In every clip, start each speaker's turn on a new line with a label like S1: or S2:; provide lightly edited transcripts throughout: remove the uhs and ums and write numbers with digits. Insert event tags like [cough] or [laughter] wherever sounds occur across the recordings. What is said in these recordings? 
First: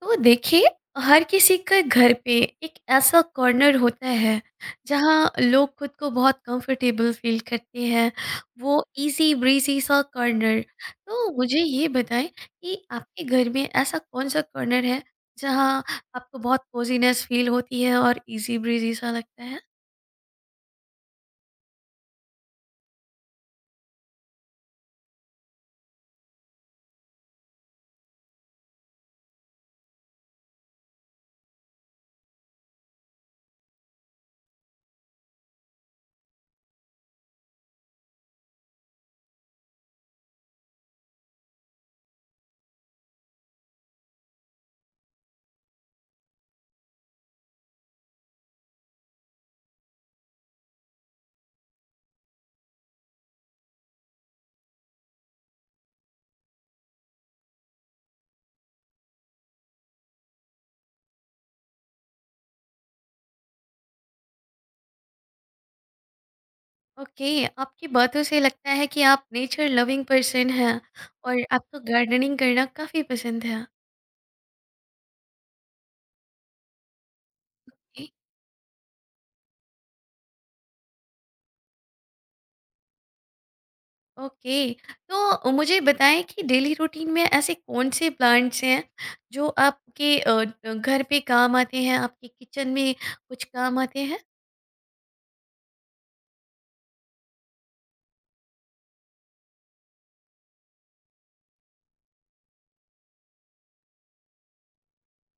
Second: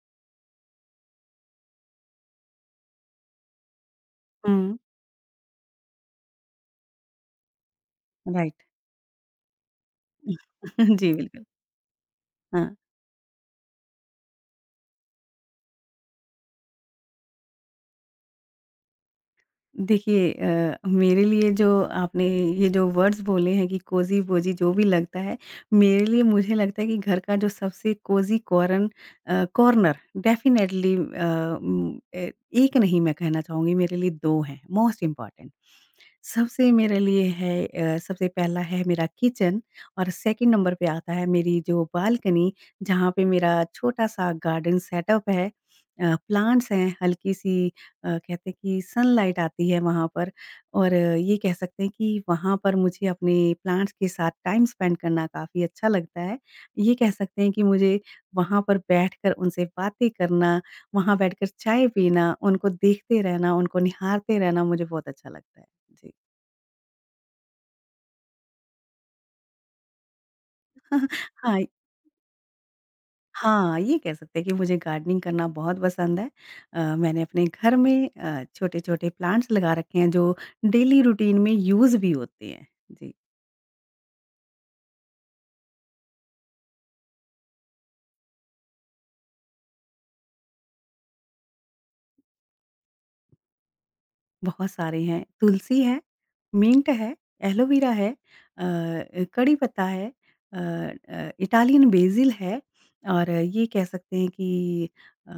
S1: तो देखिए, हर किसी के घर पे एक ऐसा कॉर्नर होता है
S2: हुँ।
S1: जहाँ लोग खुद को बहुत कंफर्टेबल फील करते हैं।
S2: राइट।
S1: वो इजी ब्रीजी सा कॉर्नर।
S2: [laughs] जी,
S1: तो
S2: बिल्कुल।
S1: मुझे ये बताएं
S2: हाँ।
S1: कि आपके घर में ऐसा कौन सा कॉर्नर है जहाँ आपको बहुत कोजीनेस फील होती है और इजी ब्रीजी सा लगता है।
S2: देखिए मेरे लिए जो आपने ये जो वर्ड्स बोले हैं कि कोज़ी-वोज़ी जो भी लगता है, मेरे लिए मुझे लगता है कि घर का जो सबसे cosy corner definitely uh, um, a एक नहीं मैं कहना चाहूँगी मेरे लिए 2 हैं मोस्ट इम्पोर्टेंट। सबसे मेरे लिए है सबसे पहला है मेरा किचन और सेकंड नंबर पे आता है मेरी जो बालकनी जहाँ पे मेरा छोटा-सा गार्डन सेटअप है। प्लांट्स हैं, हल्की-सी कहते हैं कि सनलाइट आती है वहाँ पर और ये कह सकते हैं कि वहाँ पर मुझे अपने प्लांट्स के साथ टाइम स्पेंड करना काफ़ी अच्छा लगता है। ये कह सकते हैं कि मुझे वहाँ पर बैठकर उनसे बातें करना, वहाँ बैठकर चाय पीना, उनको देखते रहना, उनको निहारते रहना मुझे बहुत अच्छा लगता है। जी।
S1: ओके, आपकी बातों से लगता है कि आप नेचर लविंग पर्सन हैं और
S2: हाँ,
S1: आपको गार्डनिंग करना काफ़ी पसंद है।
S2: हाँ, ये कह सकते हैं कि मुझे गार्डनिंग करना बहुत पसंद है। मैंने अपने घर में छोटे-छोटे प्लांट्स लगा रखे हैं जो डेली रूटीन में यूज़ भी होते हैं। जी।
S1: ओके, तो मुझे बताएं कि डेली रूटीन में ऐसे कौन से प्लांट्स हैं जो आपके घर पे काम आते हैं, आपके किचन में कुछ काम आते हैं।
S2: बहुत सारे हैं, तुलसी है, मिंट है, एलोवेरा है कड़ी पत्ता है इटालियन बेसिल है और ये कह सकते हैं कि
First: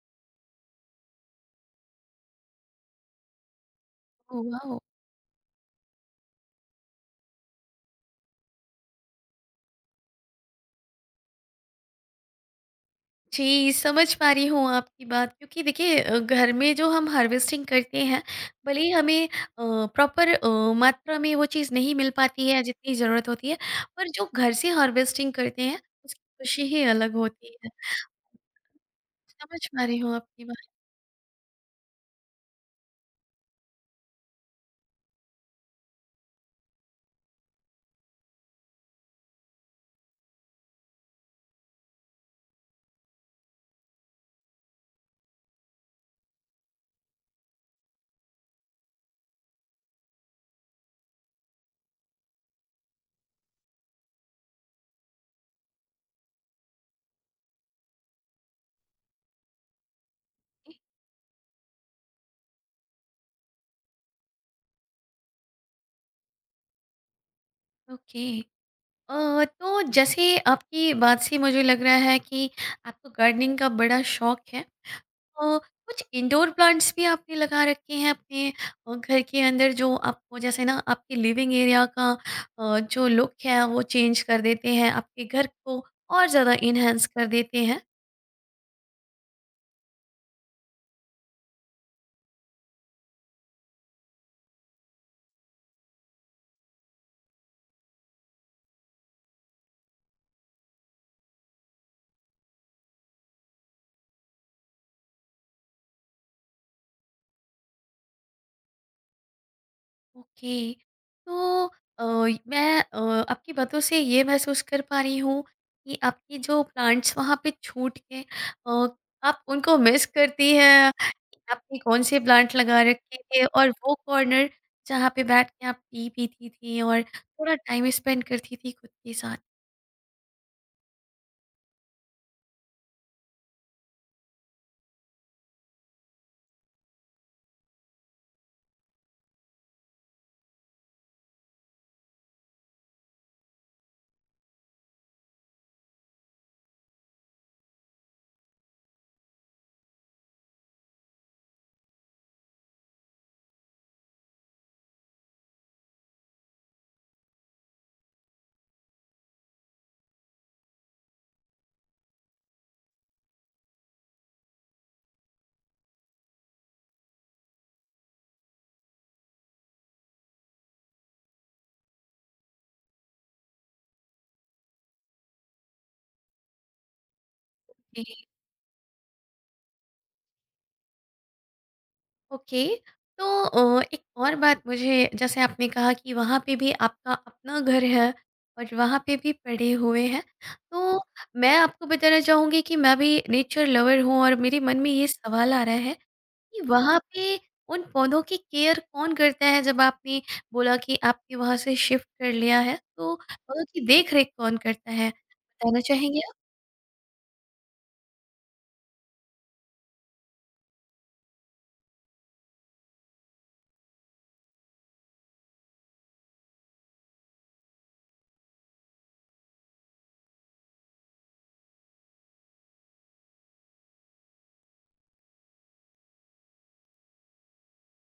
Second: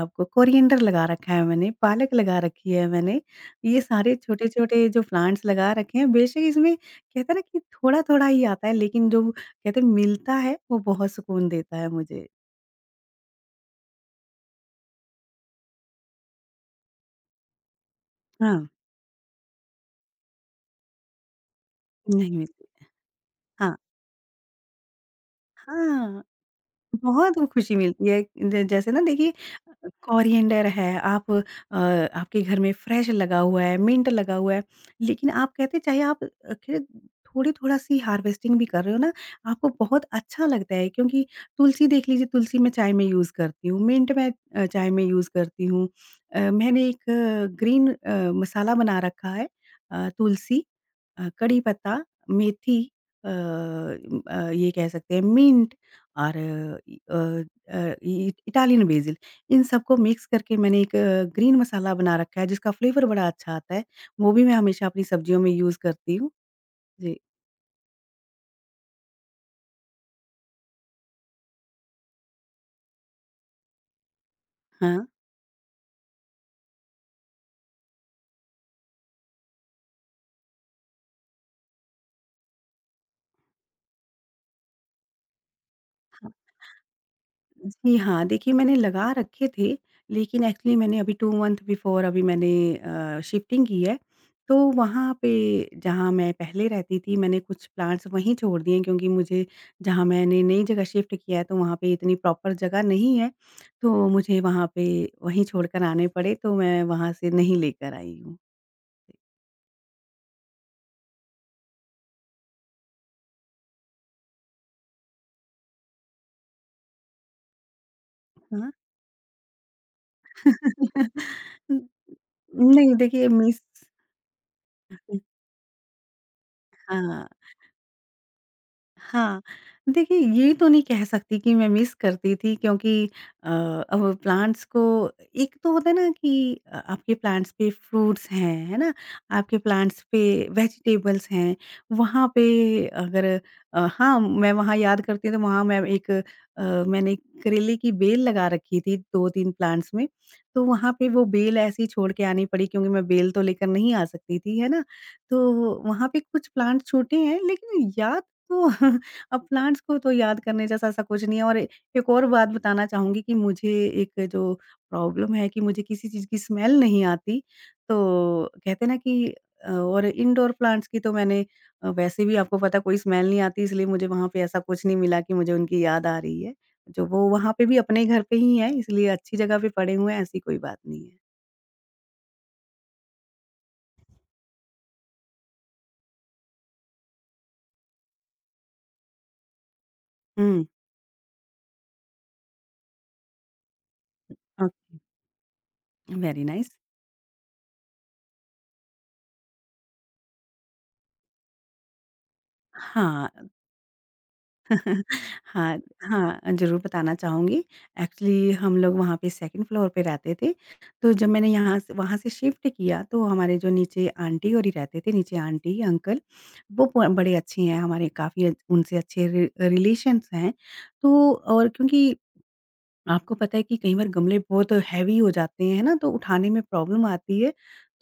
S2: आपको कोरिएंडर लगा रखा है मैंने, पालक लगा रखी है मैंने। ये सारे
S1: ओह, वाओ।
S2: छोटे-छोटे जो प्लांट्स लगा रखे हैं, बेशक इसमें कहते हैं ना कि थोड़ा-थोड़ा ही आता है, लेकिन जो कहते हैं मिलता है, वो बहुत सुकून देता है मुझे।
S1: जी, समझ पा रही हूँ आपकी बात, क्योंकि देखिए घर में जो हम हार्वेस्टिंग करते हैं,
S2: हाँ,
S1: भले ही हमें प्रॉपर मात्रा में वो चीज़ नहीं मिल
S2: नहीं
S1: पाती है
S2: मिलती।
S1: जितनी ज़रूरत होती है,
S2: हाँ,
S1: पर जो घर से हार्वेस्टिंग करते हैं उसकी
S2: हाँ।
S1: खुशी ही अलग
S2: बहुत
S1: होती है।
S2: खुशी मिलती है। ज जैसे ना देखिए
S1: समझ पा रही हूँ आपकी बात।
S2: कोरिएंडर है, आप अ, आपके घर में फ्रेश लगा हुआ है, मिंट लगा हुआ है, लेकिन आप कहते चाहे आप खैर थोड़ी-थोड़ा सी हार्वेस्टिंग भी कर रहे हो ना, आपको बहुत अच्छा लगता है क्योंकि तुलसी देख लीजिए, तुलसी मैं चाय में यूज़ करती हूँ, मिंट मैं चाय में यूज़ करती हूँ। मैंने एक ग्रीन मसाला बना रखा है तुलसी कड़ी पत्ता, मेथी ये कह सकते हैं मिंट और इ अ अ, इ इटालियन बेसिल इन सबको मिक्स करके मैंने एक ग्रीन मसाला बना रखा है जिसका फ्लेवर बड़ा अच्छा आता है। वो भी मैं हमेशा अपनी सब्जियों में यूज़ करती हूँ। जी।
S1: ओके। तो जैसे आपकी बात से मुझे लग रहा है कि आपको गार्डनिंग का बड़ा शौक है।
S2: हाँ।
S1: तो कुछ इंडोर प्लांट्स भी आपने लगा रखे हैं अपने घर के अंदर, जो आपको जैसे ना आपके लिविंग एरिया का जो लुक है वो चेंज कर देते हैं, आपके घर को और ज़्यादा इन्हेंस कर देते हैं।
S2: जी हाँ, देखिए मैंने लगा रखे थे, लेकिन एक्चुअली मैंने अभी 2 मंथ बिफोर अभी मैंने शिफ्टिंग की है, तो वहाँ पे जहाँ मैं पहले रहती थी, मैंने कुछ प्लांट्स वहीं छोड़ दिए क्योंकि मुझे जहाँ मैंने नई जगह शिफ्ट किया है, तो वहाँ पे इतनी प्रॉपर जगह नहीं है, तो मुझे वहाँ पे वहीं छोड़कर आने पड़े, तो मैं वहाँ से नहीं लेकर आई हूँ।
S1: ओके। तो अ, मैं अ, आपकी बातों से ये महसूस कर पा रही हूँ कि आपकी जो प्लांट्स वहाँ पे छूट के
S2: हाँ।
S1: अ, आप उनको मिस करती हैं, कि
S2: [laughs]
S1: आपने कौन से प्लांट लगा
S2: नहीं
S1: रखे
S2: देखिए
S1: थे
S2: मिस
S1: और वो कॉर्नर जहाँ पे बैठ के आप टी पीती थी और
S2: हाँ।
S1: थोड़ा टाइम स्पेंड करती थी खुद के साथ।
S2: हाँ, देखिए ये तो नहीं कह सकती कि मैं मिस करती थी क्योंकि अब प्लांट्स को एक तो होता है ना कि आपके प्लांट्स पे फ्रूट्स हैं, है ना? आपके प्लांट्स पे वेजिटेबल्स हैं, वहाँ पे अगर हाँ, मैं वहाँ याद करती हूँ तो वहाँ मैं एक मैंने करेले की बेल लगा रखी थी 2-3 प्लांट्स में, तो वहाँ पे वो बेल ऐसी छोड़ के आनी पड़ी क्योंकि मैं बेल तो लेकर नहीं आ सकती थी, है ना? तो वहाँ पे कुछ प्लांट छूटे हैं लेकिन याद तो [laughs] अब प्लांट्स को तो याद करने जैसा ऐसा कुछ नहीं है और एक और बात बताना चाहूँगी कि मुझे एक जो प्रॉब्लम है कि मुझे किसी चीज़ की स्मेल नहीं आती। तो कहते हैं ना कि और इंडोर प्लांट्स की तो मैंने वैसे भी आपको पता कोई स्मेल नहीं आती इसलिए मुझे वहाँ पे ऐसा कुछ नहीं मिला कि मुझे उनकी याद आ रही है। जो वो वहाँ पे भी अपने घर पे ही हैं इसलिए अच्छी जगह पे पड़े हुए हैं ऐसी कोई बात नहीं है।
S1: ओके। तो एक और बात, मुझे जैसे आपने कहा कि वहाँ पे भी आपका अपना घर है और वहाँ पे भी पढ़े हुए हैं,
S2: हुँ,
S1: तो मैं आपको बताना चाहूँगी कि मैं भी नेचर लवर हूँ और मेरे
S2: ओके।
S1: मन में ये सवाल आ रहा है
S2: वेरी
S1: कि
S2: नाइस।
S1: वहाँ पे उन पौधों की केयर कौन करता है। जब आपने बोला कि आपने वहाँ से शिफ्ट कर लिया है, तो
S2: हाँ,
S1: पौधों की देख रेख कौन करता है,
S2: हाँ,
S1: बताना चाहेंगे आप?
S2: हाँ, ज़रूर बताना चाहूँगी। एक्चुअली हम लोग वहाँ पे सेकंड फ्लोर पे रहते थे, तो जब मैंने यहाँ से वहाँ से शिफ्ट किया तो हमारे जो नीचे आंटी और ही रहते थे, नीचे आंटी-अंकल वो ब बड़े अच्छे हैं, हमारे काफ़ी उनसे अच्छे रि रिलेशन्स हैं। तो और क्योंकि आपको पता है कि कई बार गमले बहुत हैवी हो जाते हैं, है ना? तो उठाने में प्रॉब्लम आती है।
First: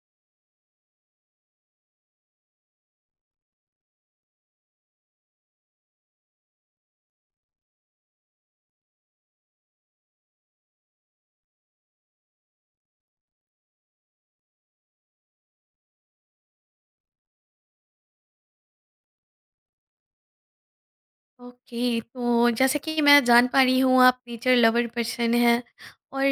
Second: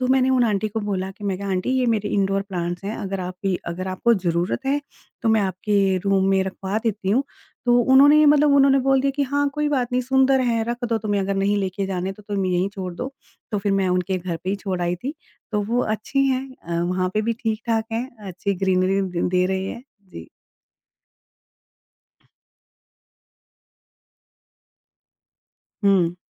S2: तो मैंने उन आंटी को बोला कि मैं कहा आंटी ये मेरे इंडोर प्लांट्स हैं, अगर आप भी अगर आपको ज़रूरत है तो मैं आपके रूम में रखवा देती हूँ। तो उन्होंने मतलब उन्होंने बोल दिया कि हाँ, कोई बात नहीं सुंदर हैं, रख दो तुम्हें अगर नहीं लेके जाने तो तुम यहीं छोड़ दो। तो फिर मैं उनके घर पे ही छोड़ आई थी। तो वो अच्छे हैं वहाँ पे भी ठीक-ठाक हैं, अच्छी ग्रीनरी द दे रहे हैं। जी।
S1: ओके, तो जैसे कि मैं जान पा रही हूँ आप नेचर लवर पर्सन हैं
S2: हुँ,
S1: और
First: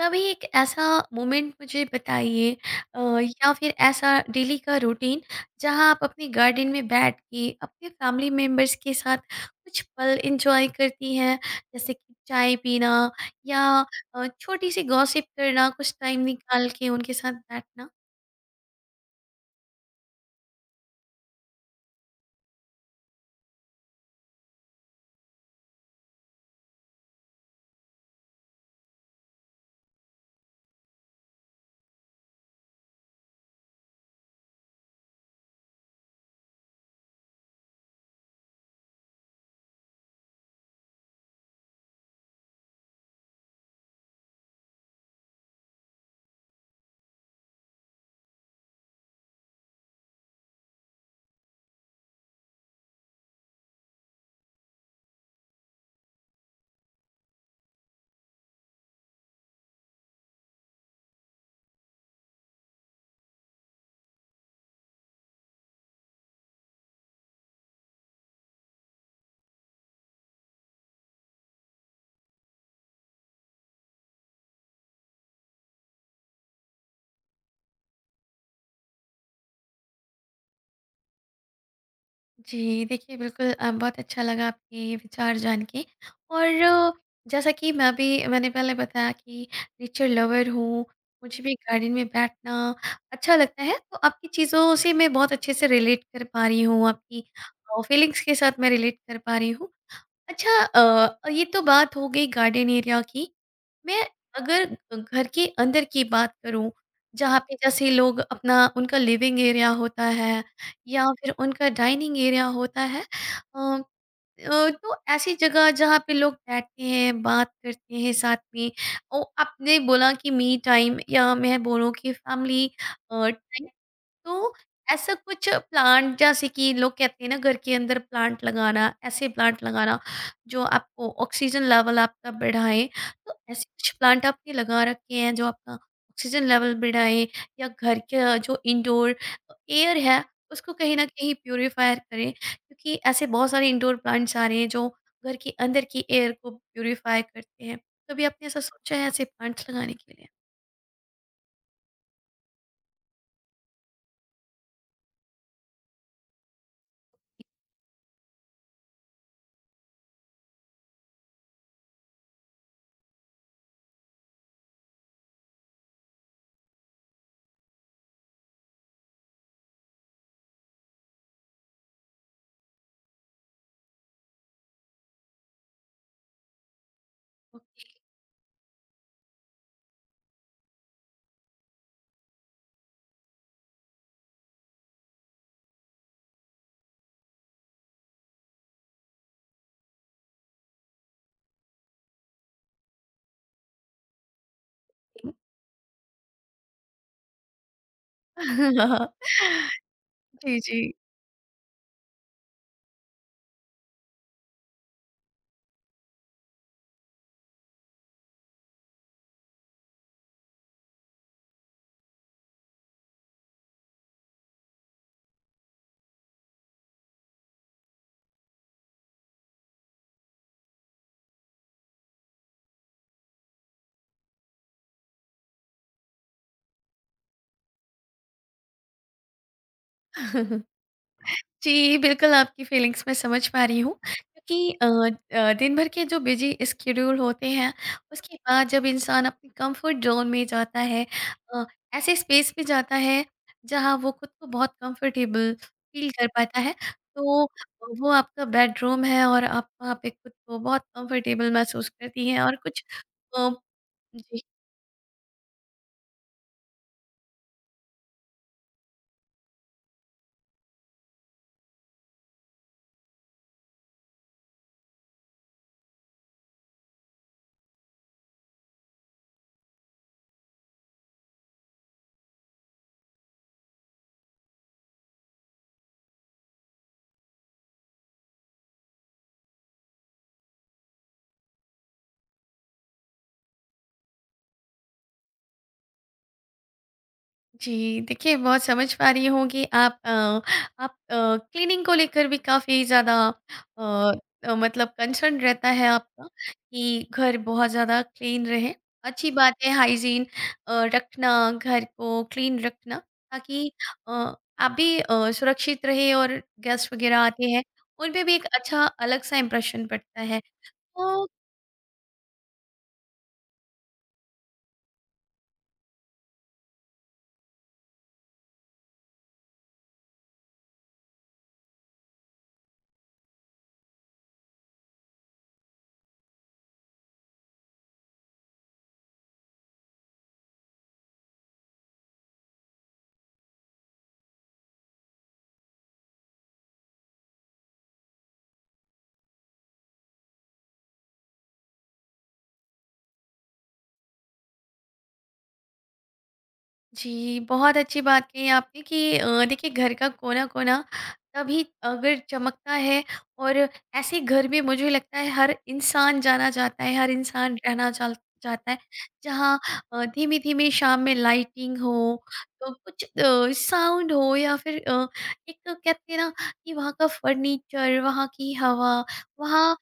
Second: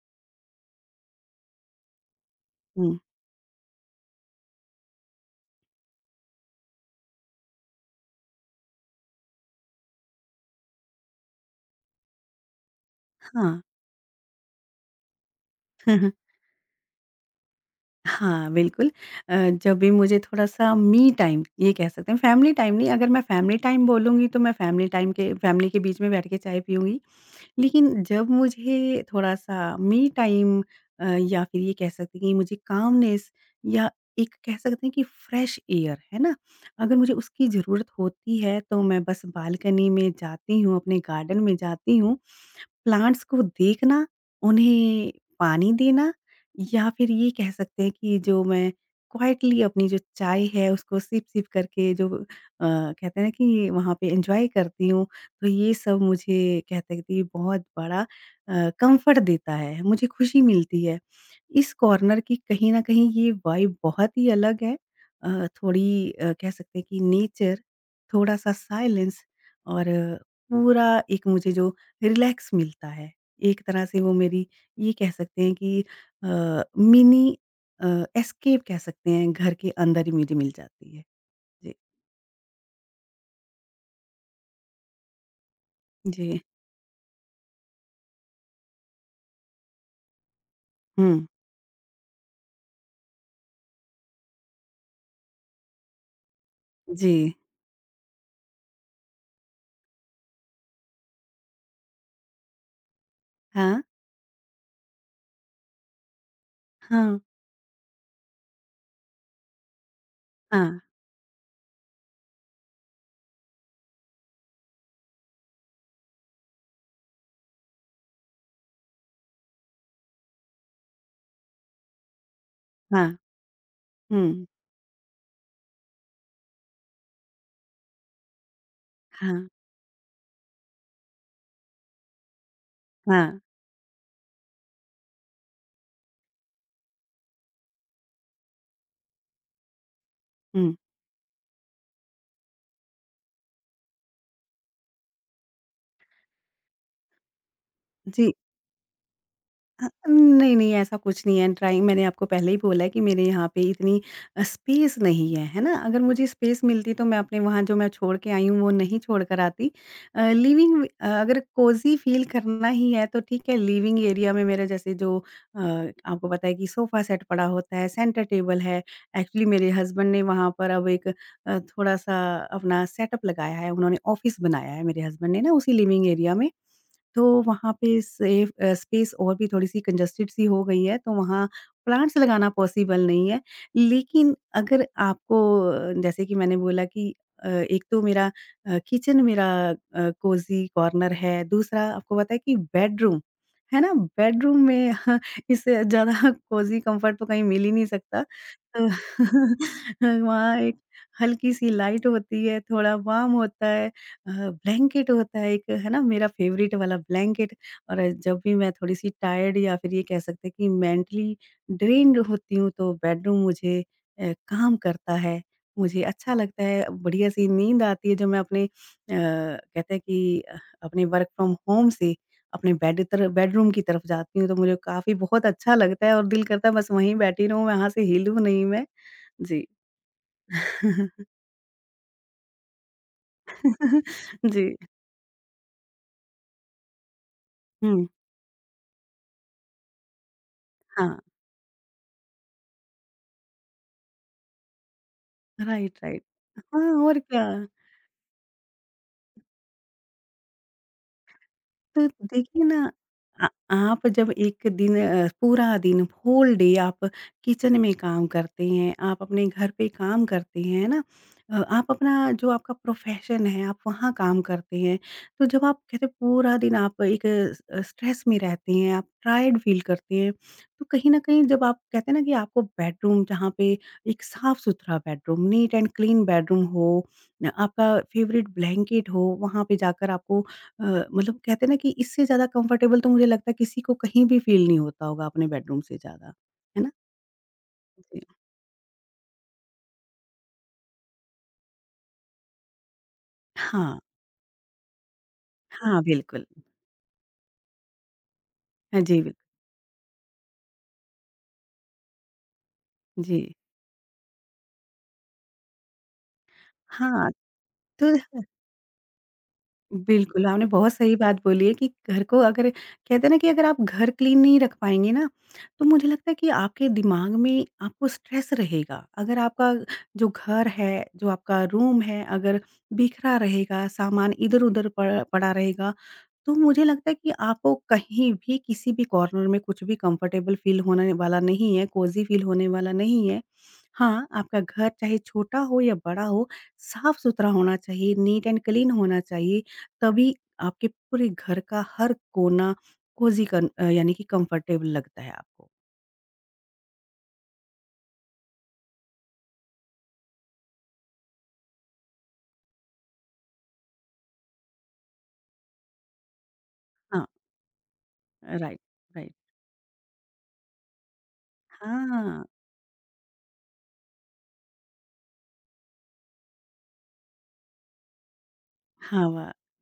S1: कभी एक ऐसा मोमेंट मुझे बताइए,
S2: हुँ।
S1: या फिर ऐसा डेली का रूटीन जहाँ आप अपने गार्डन में बैठ के अपने फैमिली मेम्बर्स के साथ कुछ पल एंजॉय करती हैं, जैसे कि चाय पीना
S2: हाँ।
S1: या छोटी सी गॉसिप करना, कुछ टाइम
S2: [laughs]
S1: निकाल के उनके साथ बैठना।
S2: हाँ, बिल्कुल। अ, जब भी मुझे थोड़ा-सा मी टाइम ये कह सकते हैं फैमिली टाइम नहीं अगर मैं फैमिली टाइम बोलूँगी तो मैं फैमिली टाइम के फैमिली के बीच में बैठ के चाय पीऊँगी। लेकिन जब मुझे थोड़ा-सा मी टाइम या फिर ये कह सकते हैं कि मुझे कामनेस या एक कह सकते हैं कि फ्रेश एयर, है ना? अगर मुझे उसकी ज़रूरत होती है तो मैं बस बालकनी में जाती हूँ, अपने गार्डन में जाती हूँ प्लांट्स को देखना, उन्हें पानी देना या फिर ये कह सकते हैं कि जो मैं क्वाइटली अपनी जो चाय है उसको सिप-सिप करके जो कहते हैं ना कि वहाँ पे एन्जॉय करती हूँ, तो ये सब मुझे कहते हैं कि बहुत बड़ा कम्फ़र्ट देता है, मुझे खुशी मिलती है। इस कॉर्नर की कहीं न कहीं ये वाइब बहुत ही अलग है। थोड़ी कह सकते हैं कि नेचर, थोड़ा-सा साइलेंस और पूरा एक मुझे जो रिलैक्स मिलता है। एक तरह से वो मेरी ये कह सकते हैं कि अ, मिनी अ, एस्केप कह सकते हैं घर के अंदर ही मुझे मिल जाती है। जी,
S1: जी, देखिए, बिल्कुल, बहुत अच्छा लगा आपके ये विचार जान के।
S2: जी।
S1: और जैसा कि मैंने पहले बताया कि नेचर लवर हूँ,
S2: हुँ,
S1: मुझे भी गार्डन में बैठना अच्छा लगता है, तो आपकी चीज़ों से मैं बहुत अच्छे से रिलेट कर पा रही हूँ,
S2: जी।
S1: आपकी फीलिंग्स के साथ मैं रिलेट कर पा रही हूँ। अच्छा, ये तो बात हो गई गार्डन एरिया की।
S2: हाँ,
S1: मैं अगर घर के अंदर की बात करूँ,
S2: हाँ,
S1: जहाँ पे जैसे लोग अपना, उनका लिविंग एरिया होता है
S2: हाँ,
S1: या फिर उनका डाइनिंग एरिया होता है। अ तो ऐसी जगह जहाँ पे लोग बैठते हैं, बात करते हैं साथ में, और आपने बोला कि मी टाइम, या मैं बोलूँ कि फैमिली
S2: हाँ।
S1: टाइम।
S2: हुँ,
S1: तो ऐसा कुछ प्लांट, जैसे कि लोग कहते हैं ना घर के अंदर प्लांट लगाना, ऐसे
S2: हाँ,
S1: प्लांट लगाना जो आपको ऑक्सीजन लेवल आपका बढ़ाए। तो
S2: हाँ।
S1: ऐसे कुछ प्लांट आपने लगा रखे हैं जो आपका ऑक्सीजन लेवल बढ़ाए, या घर के जो इंडोर एयर है उसको
S2: हुँ,
S1: कहीं ना कहीं प्योरीफायर करें? क्योंकि ऐसे बहुत सारे इंडोर प्लांट्स आ रहे हैं जो घर के अंदर की एयर को प्योरीफाई करते हैं। कभी
S2: जी।
S1: आपने ऐसा सोचा है ऐसे प्लांट्स
S2: हाँ,
S1: लगाने के लिए?
S2: नहीं, नहीं ऐसा कुछ नहीं है ड्राइंग मैंने आपको पहले ही बोला है कि मेरे यहाँ पे इतनी स्पेस नहीं है, है ना? अगर मुझे स्पेस मिलती तो मैं अपने वहाँ जो मैं छोड़ के आई हूँ वो नहीं छोड़ कर आती। अगर कोज़ी फ़ील करना ही है तो ठीक है लिविंग एरिया में मेरा जैसे जो अ, आपको पता है कि सोफ़ा सेट पड़ा होता है, सेंटर टेबल है। एक्चुअली मेरे हस्बैंड ने वहाँ पर अब एक थोड़ा-सा अपना सेटअप लगाया है, उन्होंने ऑफ़िस बनाया है मेरे हस्बैंड ने ना उसी लिविंग एरिया में। तो वहाँ पे सेफ स्पेस और भी थोड़ी-सी कंजस्टेड सी हो गई है, तो वहाँ प्लांट्स लगाना पॉसिबल नहीं है। लेकिन अगर आपको जैसे कि मैंने बोला कि एक तो मेरा किचन मेरा कोज़ी कॉर्नर है, दूसरा आपको पता है कि बेडरूम, है ना? बेडरूम में
S1: ओके।
S2: [laughs] इससे ज़्यादा कोज़ी कम्फर्ट तो कहीं मिल ही नहीं सकता। तो
S1: [laughs]
S2: [laughs] वहाँ
S1: जी,
S2: एक
S1: जी।
S2: हल्की-सी लाइट होती है, थोड़ा वार्म होता है ब्लैंकेट होता है एक, है ना? मेरा फ़ेवरेट वाला ब्लैंकेट और जब भी मैं थोड़ी-सी टायर्ड या फिर ये कह सकते हैं कि मेंटली ड्रेन्ड होती हूँ, तो बेडरूम मुझे काम करता है। मुझे अच्छा लगता है, बढ़िया-सी नींद आती है, जो मैं अपने कहते हैं कि अपने वर्क फ्रॉम होम से अपने बेडरूम की तरफ जाती हूँ तो मुझे काफ़ी बहुत अच्छा लगता है और दिल करता है बस वहीं बैठी रहूँ, वहाँ से हिलूँ नहीं मैं। जी।
S1: [laughs]
S2: [laughs]
S1: जी, बिल्कुल आपकी फीलिंग्स मैं समझ पा रही हूँ, क्योंकि
S2: जी।
S1: दिन भर के जो बिज़ी स्केड्यूल होते हैं,
S2: हुँ,
S1: उसके बाद जब इंसान अपनी कंफर्ट ज़ोन में जाता है,
S2: हाँ।
S1: अ, ऐसे स्पेस में जाता है जहाँ वो खुद को बहुत कंफर्टेबल
S2: राइट,
S1: फ़ील
S2: राइट।
S1: कर पाता है,
S2: हाँ, और क्या।
S1: तो वो आपका बेडरूम है, और आप वहाँ पे खुद को बहुत कंफर्टेबल महसूस
S2: तो
S1: करती हैं। और
S2: देखिए
S1: कुछ
S2: ना आ
S1: अ,
S2: आप जब
S1: जी।
S2: एक दिन पूरा दिन होल डे आप किचन में काम करते हैं, आप अपने घर पे काम करते हैं, है ना? आप अपना जो आपका प्रोफ़ेशन है, आप वहाँ काम करते हैं। तो जब आप कहते हैं पूरा दिन आप एक स्ट्रेस में रहते हैं, आप टायर्ड फ़ील करते हैं। तो कहीं न कहीं जब आप कहते हैं ना कि आपको बेडरूम जहाँ पे एक साफ-सुथरा bedroom, neat and clean bedroom हो, आपका फ़ेवरेट ब्लैंकेट हो, वहाँ पे जाकर आपको अ, मतलब कहते हैं ना कि इससे ज़्यादा कंफर्टेबल तो मुझे लगता है किसी को कहीं भी फ़ील नहीं होता होगा अपने बेडरूम से ज़्यादा, है ना?
S1: जी,
S2: जी।
S1: देखिए बहुत समझ पा रही हूँ कि आप क्लीनिंग को लेकर भी काफ़ी ज़्यादा,
S2: हाँ,
S1: मतलब कंसर्न रहता है
S2: हाँ,
S1: आपका,
S2: बिल्कुल।
S1: कि घर बहुत ज़्यादा क्लीन रहे।
S2: हाँ जी,
S1: अच्छी
S2: बिल्कुल।
S1: बात है, हाइजीन रखना, घर को क्लीन रखना,
S2: जी।
S1: ताकि अ, आप भी सुरक्षित रहें, और गेस्ट वग़ैरह
S2: हाँ,
S1: आते हैं,
S2: तो
S1: उन पे भी एक
S2: [laughs]
S1: अच्छा अलग-सा इम्प्रेशन पड़ता है।
S2: बिल्कुल, आपने बहुत सही
S1: तो
S2: बात बोली है कि घर को अगर कहते हैं ना कि अगर आप घर क्लीन नहीं रख पाएँगे ना, तो मुझे लगता है कि आपके दिमाग में आपको स्ट्रेस रहेगा। अगर आपका जो घर है, जो आपका रूम है, अगर बिखरा रहेगा, सामान इधर-उधर पड़ा पड़ा रहेगा तो मुझे लगता है कि आपको कहीं भी किसी भी कॉर्नर में कुछ भी कंफर्टेबल फ़ील होने वाला नहीं है, कोज़ी फ़ील होने वाला नहीं है। हाँ, आपका घर चाहे छोटा हो या बड़ा हो, साफ़-सुथरा होना चाहिए, नीट एंड क्लीन होना चाहिए, तभी आपके पूरे घर का हर कोना कोज़ी यानी कि कंफर्टेबल लगता है आपको।
S1: जी, बहुत अच्छी बात कही आपने कि देखिए घर का कोना-कोना तभी अगर चमकता है, और ऐसे घर में मुझे लगता है हर इंसान जाना चाहता है, हर
S2: हाँ,
S1: इंसान रहना चाल चाहता है,
S2: राइट, राइट।
S1: जहाँ धीमी-धीमी शाम में लाइटिंग हो,
S2: हाँ,
S1: तो कुछ साउंड हो, या फिर एक तो कहते हैं ना कि वहाँ का फर्नीचर, वहाँ की हवा,
S2: हाँ, वाह!
S1: वहाँ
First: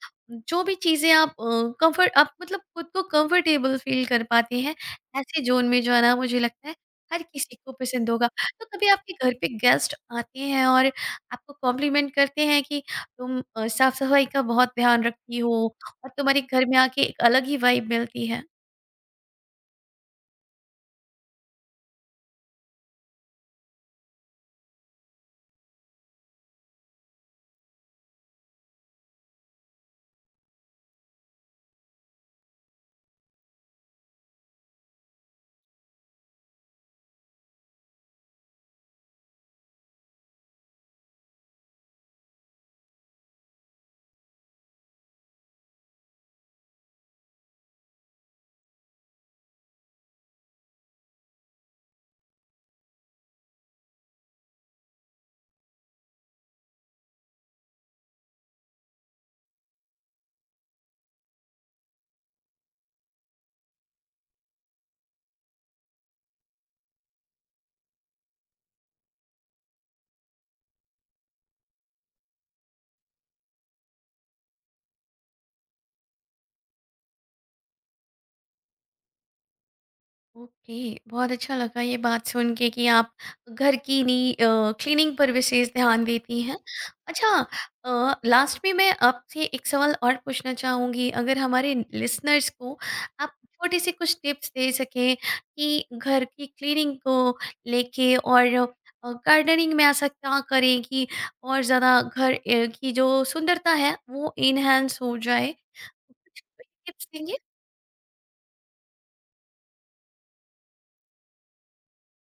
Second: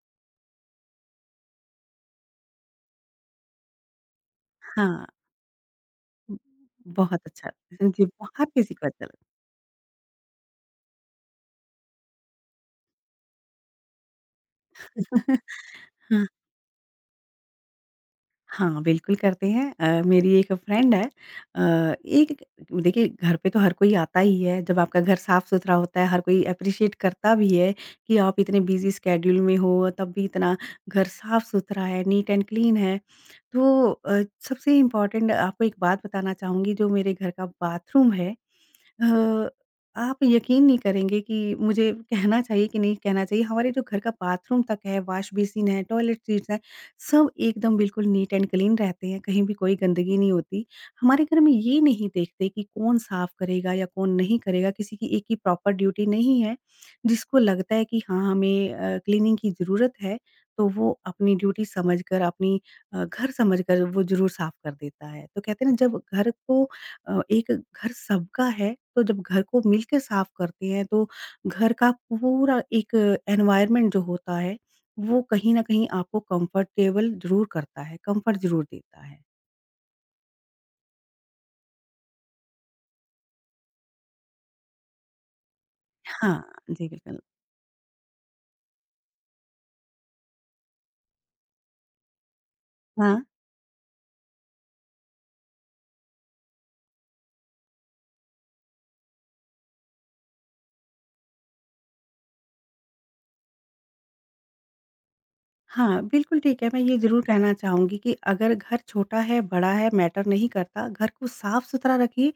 S1: जो भी चीज़ें, आप कम्फ़र्ट, आप मतलब खुद को कंफर्टेबल फ़ील कर पाते हैं,
S2: हाँ,
S1: ऐसे ज़ोन में जाना मुझे लगता है हर
S2: बहुत अच्छा।
S1: किसी को
S2: जी,
S1: पसंद होगा।
S2: बहुत
S1: तो
S2: किसी
S1: कभी
S2: को अच्छा
S1: आपके घर पे गेस्ट आते हैं और आपको कॉम्प्लीमेंट करते हैं कि तुम साफ-सफाई का बहुत ध्यान
S2: लगता
S1: रखती हो, और
S2: है।
S1: तुम्हारे
S2: [laughs]
S1: घर में आके एक अलग ही वाइब मिलती है?
S2: हाँ, बिल्कुल करते हैं। मेरी एक फ्रेंड है एक देखिए घर पे तो हर कोई आता ही है, जब आपका घर साफ-सुथरा होता है हर कोई एप्रिशिएट करता भी है कि आप इतने बिज़ी शेड्यूल में हो, तब भी इतना घर साफ-सुथरा है, नीट एंड क्लीन है। तो सबसे इम्पोर्टेंट आपको एक बात बताना चाहूँगी जो मेरे घर का बाथरूम है अ, आप यकीन नहीं करेंगे कि मुझे कहना चाहिए कि नहीं कहना चाहिए, हमारे जो घर का बाथरूम तक है, वॉश बेसिन है, टॉयलेट सीट्स हैं, सब एकदम बिल्कुल नीट एंड क्लीन रहते हैं, कहीं भी कोई गंदगी नहीं होती। हमारे घर में ये नहीं देखते कि कौन साफ करेगा या कौन नहीं करेगा, किसी की एक ही प्रॉपर ड्यूटी नहीं है। जिसको लगता है कि हाँ, हमें क्लीनिंग की ज़रूरत है, तो वो अपनी ड्यूटी समझकर, अपनी घर समझकर वो ज़रूर साफ कर देता है। तो कहते हैं ना जब घर को एक घर सबका है, तो जब घर को मिलके साफ करते हैं तो घर का पूरा एक एनवायरनमेंट जो होता है, वो कहीं न कहीं आपको कंफर्टेबल ज़रूर करता है, कंफर्ट ज़रूर देता है।
S1: ओके, बहुत अच्छा लगा ये बात सुन के कि आप घर की नी क्लीनिंग पर विशेष ध्यान देती
S2: हाँ,
S1: हैं।
S2: जी बिल्कुल।
S1: अच्छा, लास्ट में मैं आपसे एक सवाल और पूछना चाहूँगी, अगर हमारे लिसनर्स को
S2: हाँ।
S1: आप छोटे से कुछ टिप्स दे सकें कि घर की क्लीनिंग को लेके और गार्डनिंग में ऐसा क्या करें कि और ज़्यादा घर की जो सुंदरता है वो इनहेंस हो जाए।
S2: हाँ, बिल्कुल
S1: कुछ
S2: ठीक है, मैं ये
S1: टिप्स
S2: ज़रूर
S1: देंगे?
S2: कहना चाहूँगी कि अगर घर छोटा है, बड़ा है, मैटर नहीं करता, घर को साफ़-सुथरा रखिए।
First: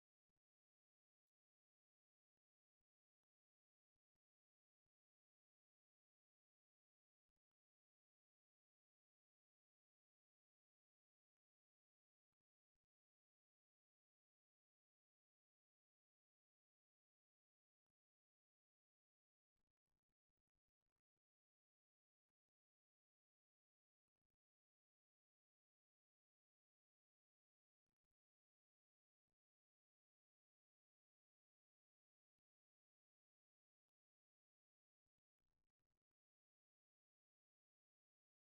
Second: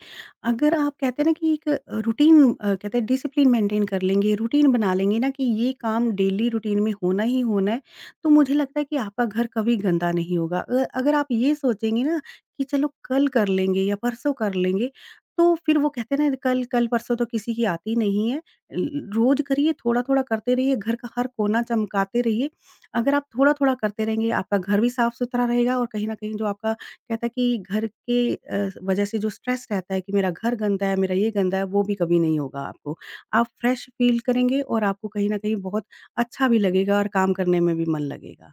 S2: अगर आप कहते हैं ना कि एक रूटीन कहते हैं डिसिप्लिन मेंटेन कर लेंगे, रूटीन बना लेंगे ना कि ये काम डेली रूटीन में होना ही होना है, तो मुझे लगता है कि आपका घर कभी गंदा नहीं होगा। अगर आप ये सोचेंगे ना कि चलो कल कर लेंगे या परसों कर लेंगे, तो फिर वो कहते हैं ना कल कल परसों तो किसी की आती नहीं है। ल रोज़ करिए, थोड़ा-थोड़ा करते रहिए, घर का हर कोना चमकाते रहिए अगर आप थोड़ा-थोड़ा करते रहेंगे, आपका घर भी साफ-सुथरा रहेगा और कहीं न कहीं जो आपका कहता है कि घर के वजह से जो स्ट्रेस रहता है कि मेरा घर गंदा है, मेरा ये गंदा है, वो भी कभी नहीं होगा आपको। आप फ्रेश फ़ील करेंगे और आपको कहीं न कहीं बहुत अच्छा भी लगेगा और काम करने में भी मन लगेगा।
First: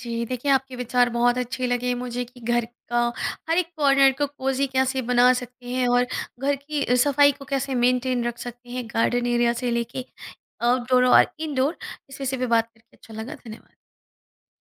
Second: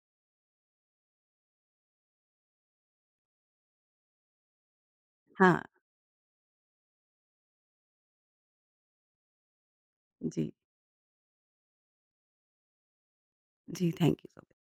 S1: जी, देखिए आपके विचार बहुत अच्छे लगे मुझे, कि घर का हर एक कॉर्नर को कोज़ी कैसे बना
S2: हाँ,
S1: सकते हैं, और घर की सफाई को कैसे मेंटेन रख सकते हैं, गार्डन एरिया से लेके
S2: जी।
S1: आउटडोर और इंडोर, इस विषय पे बात करके अच्छा लगा। धन्यवाद।
S2: जी, थैंक यू सो मच।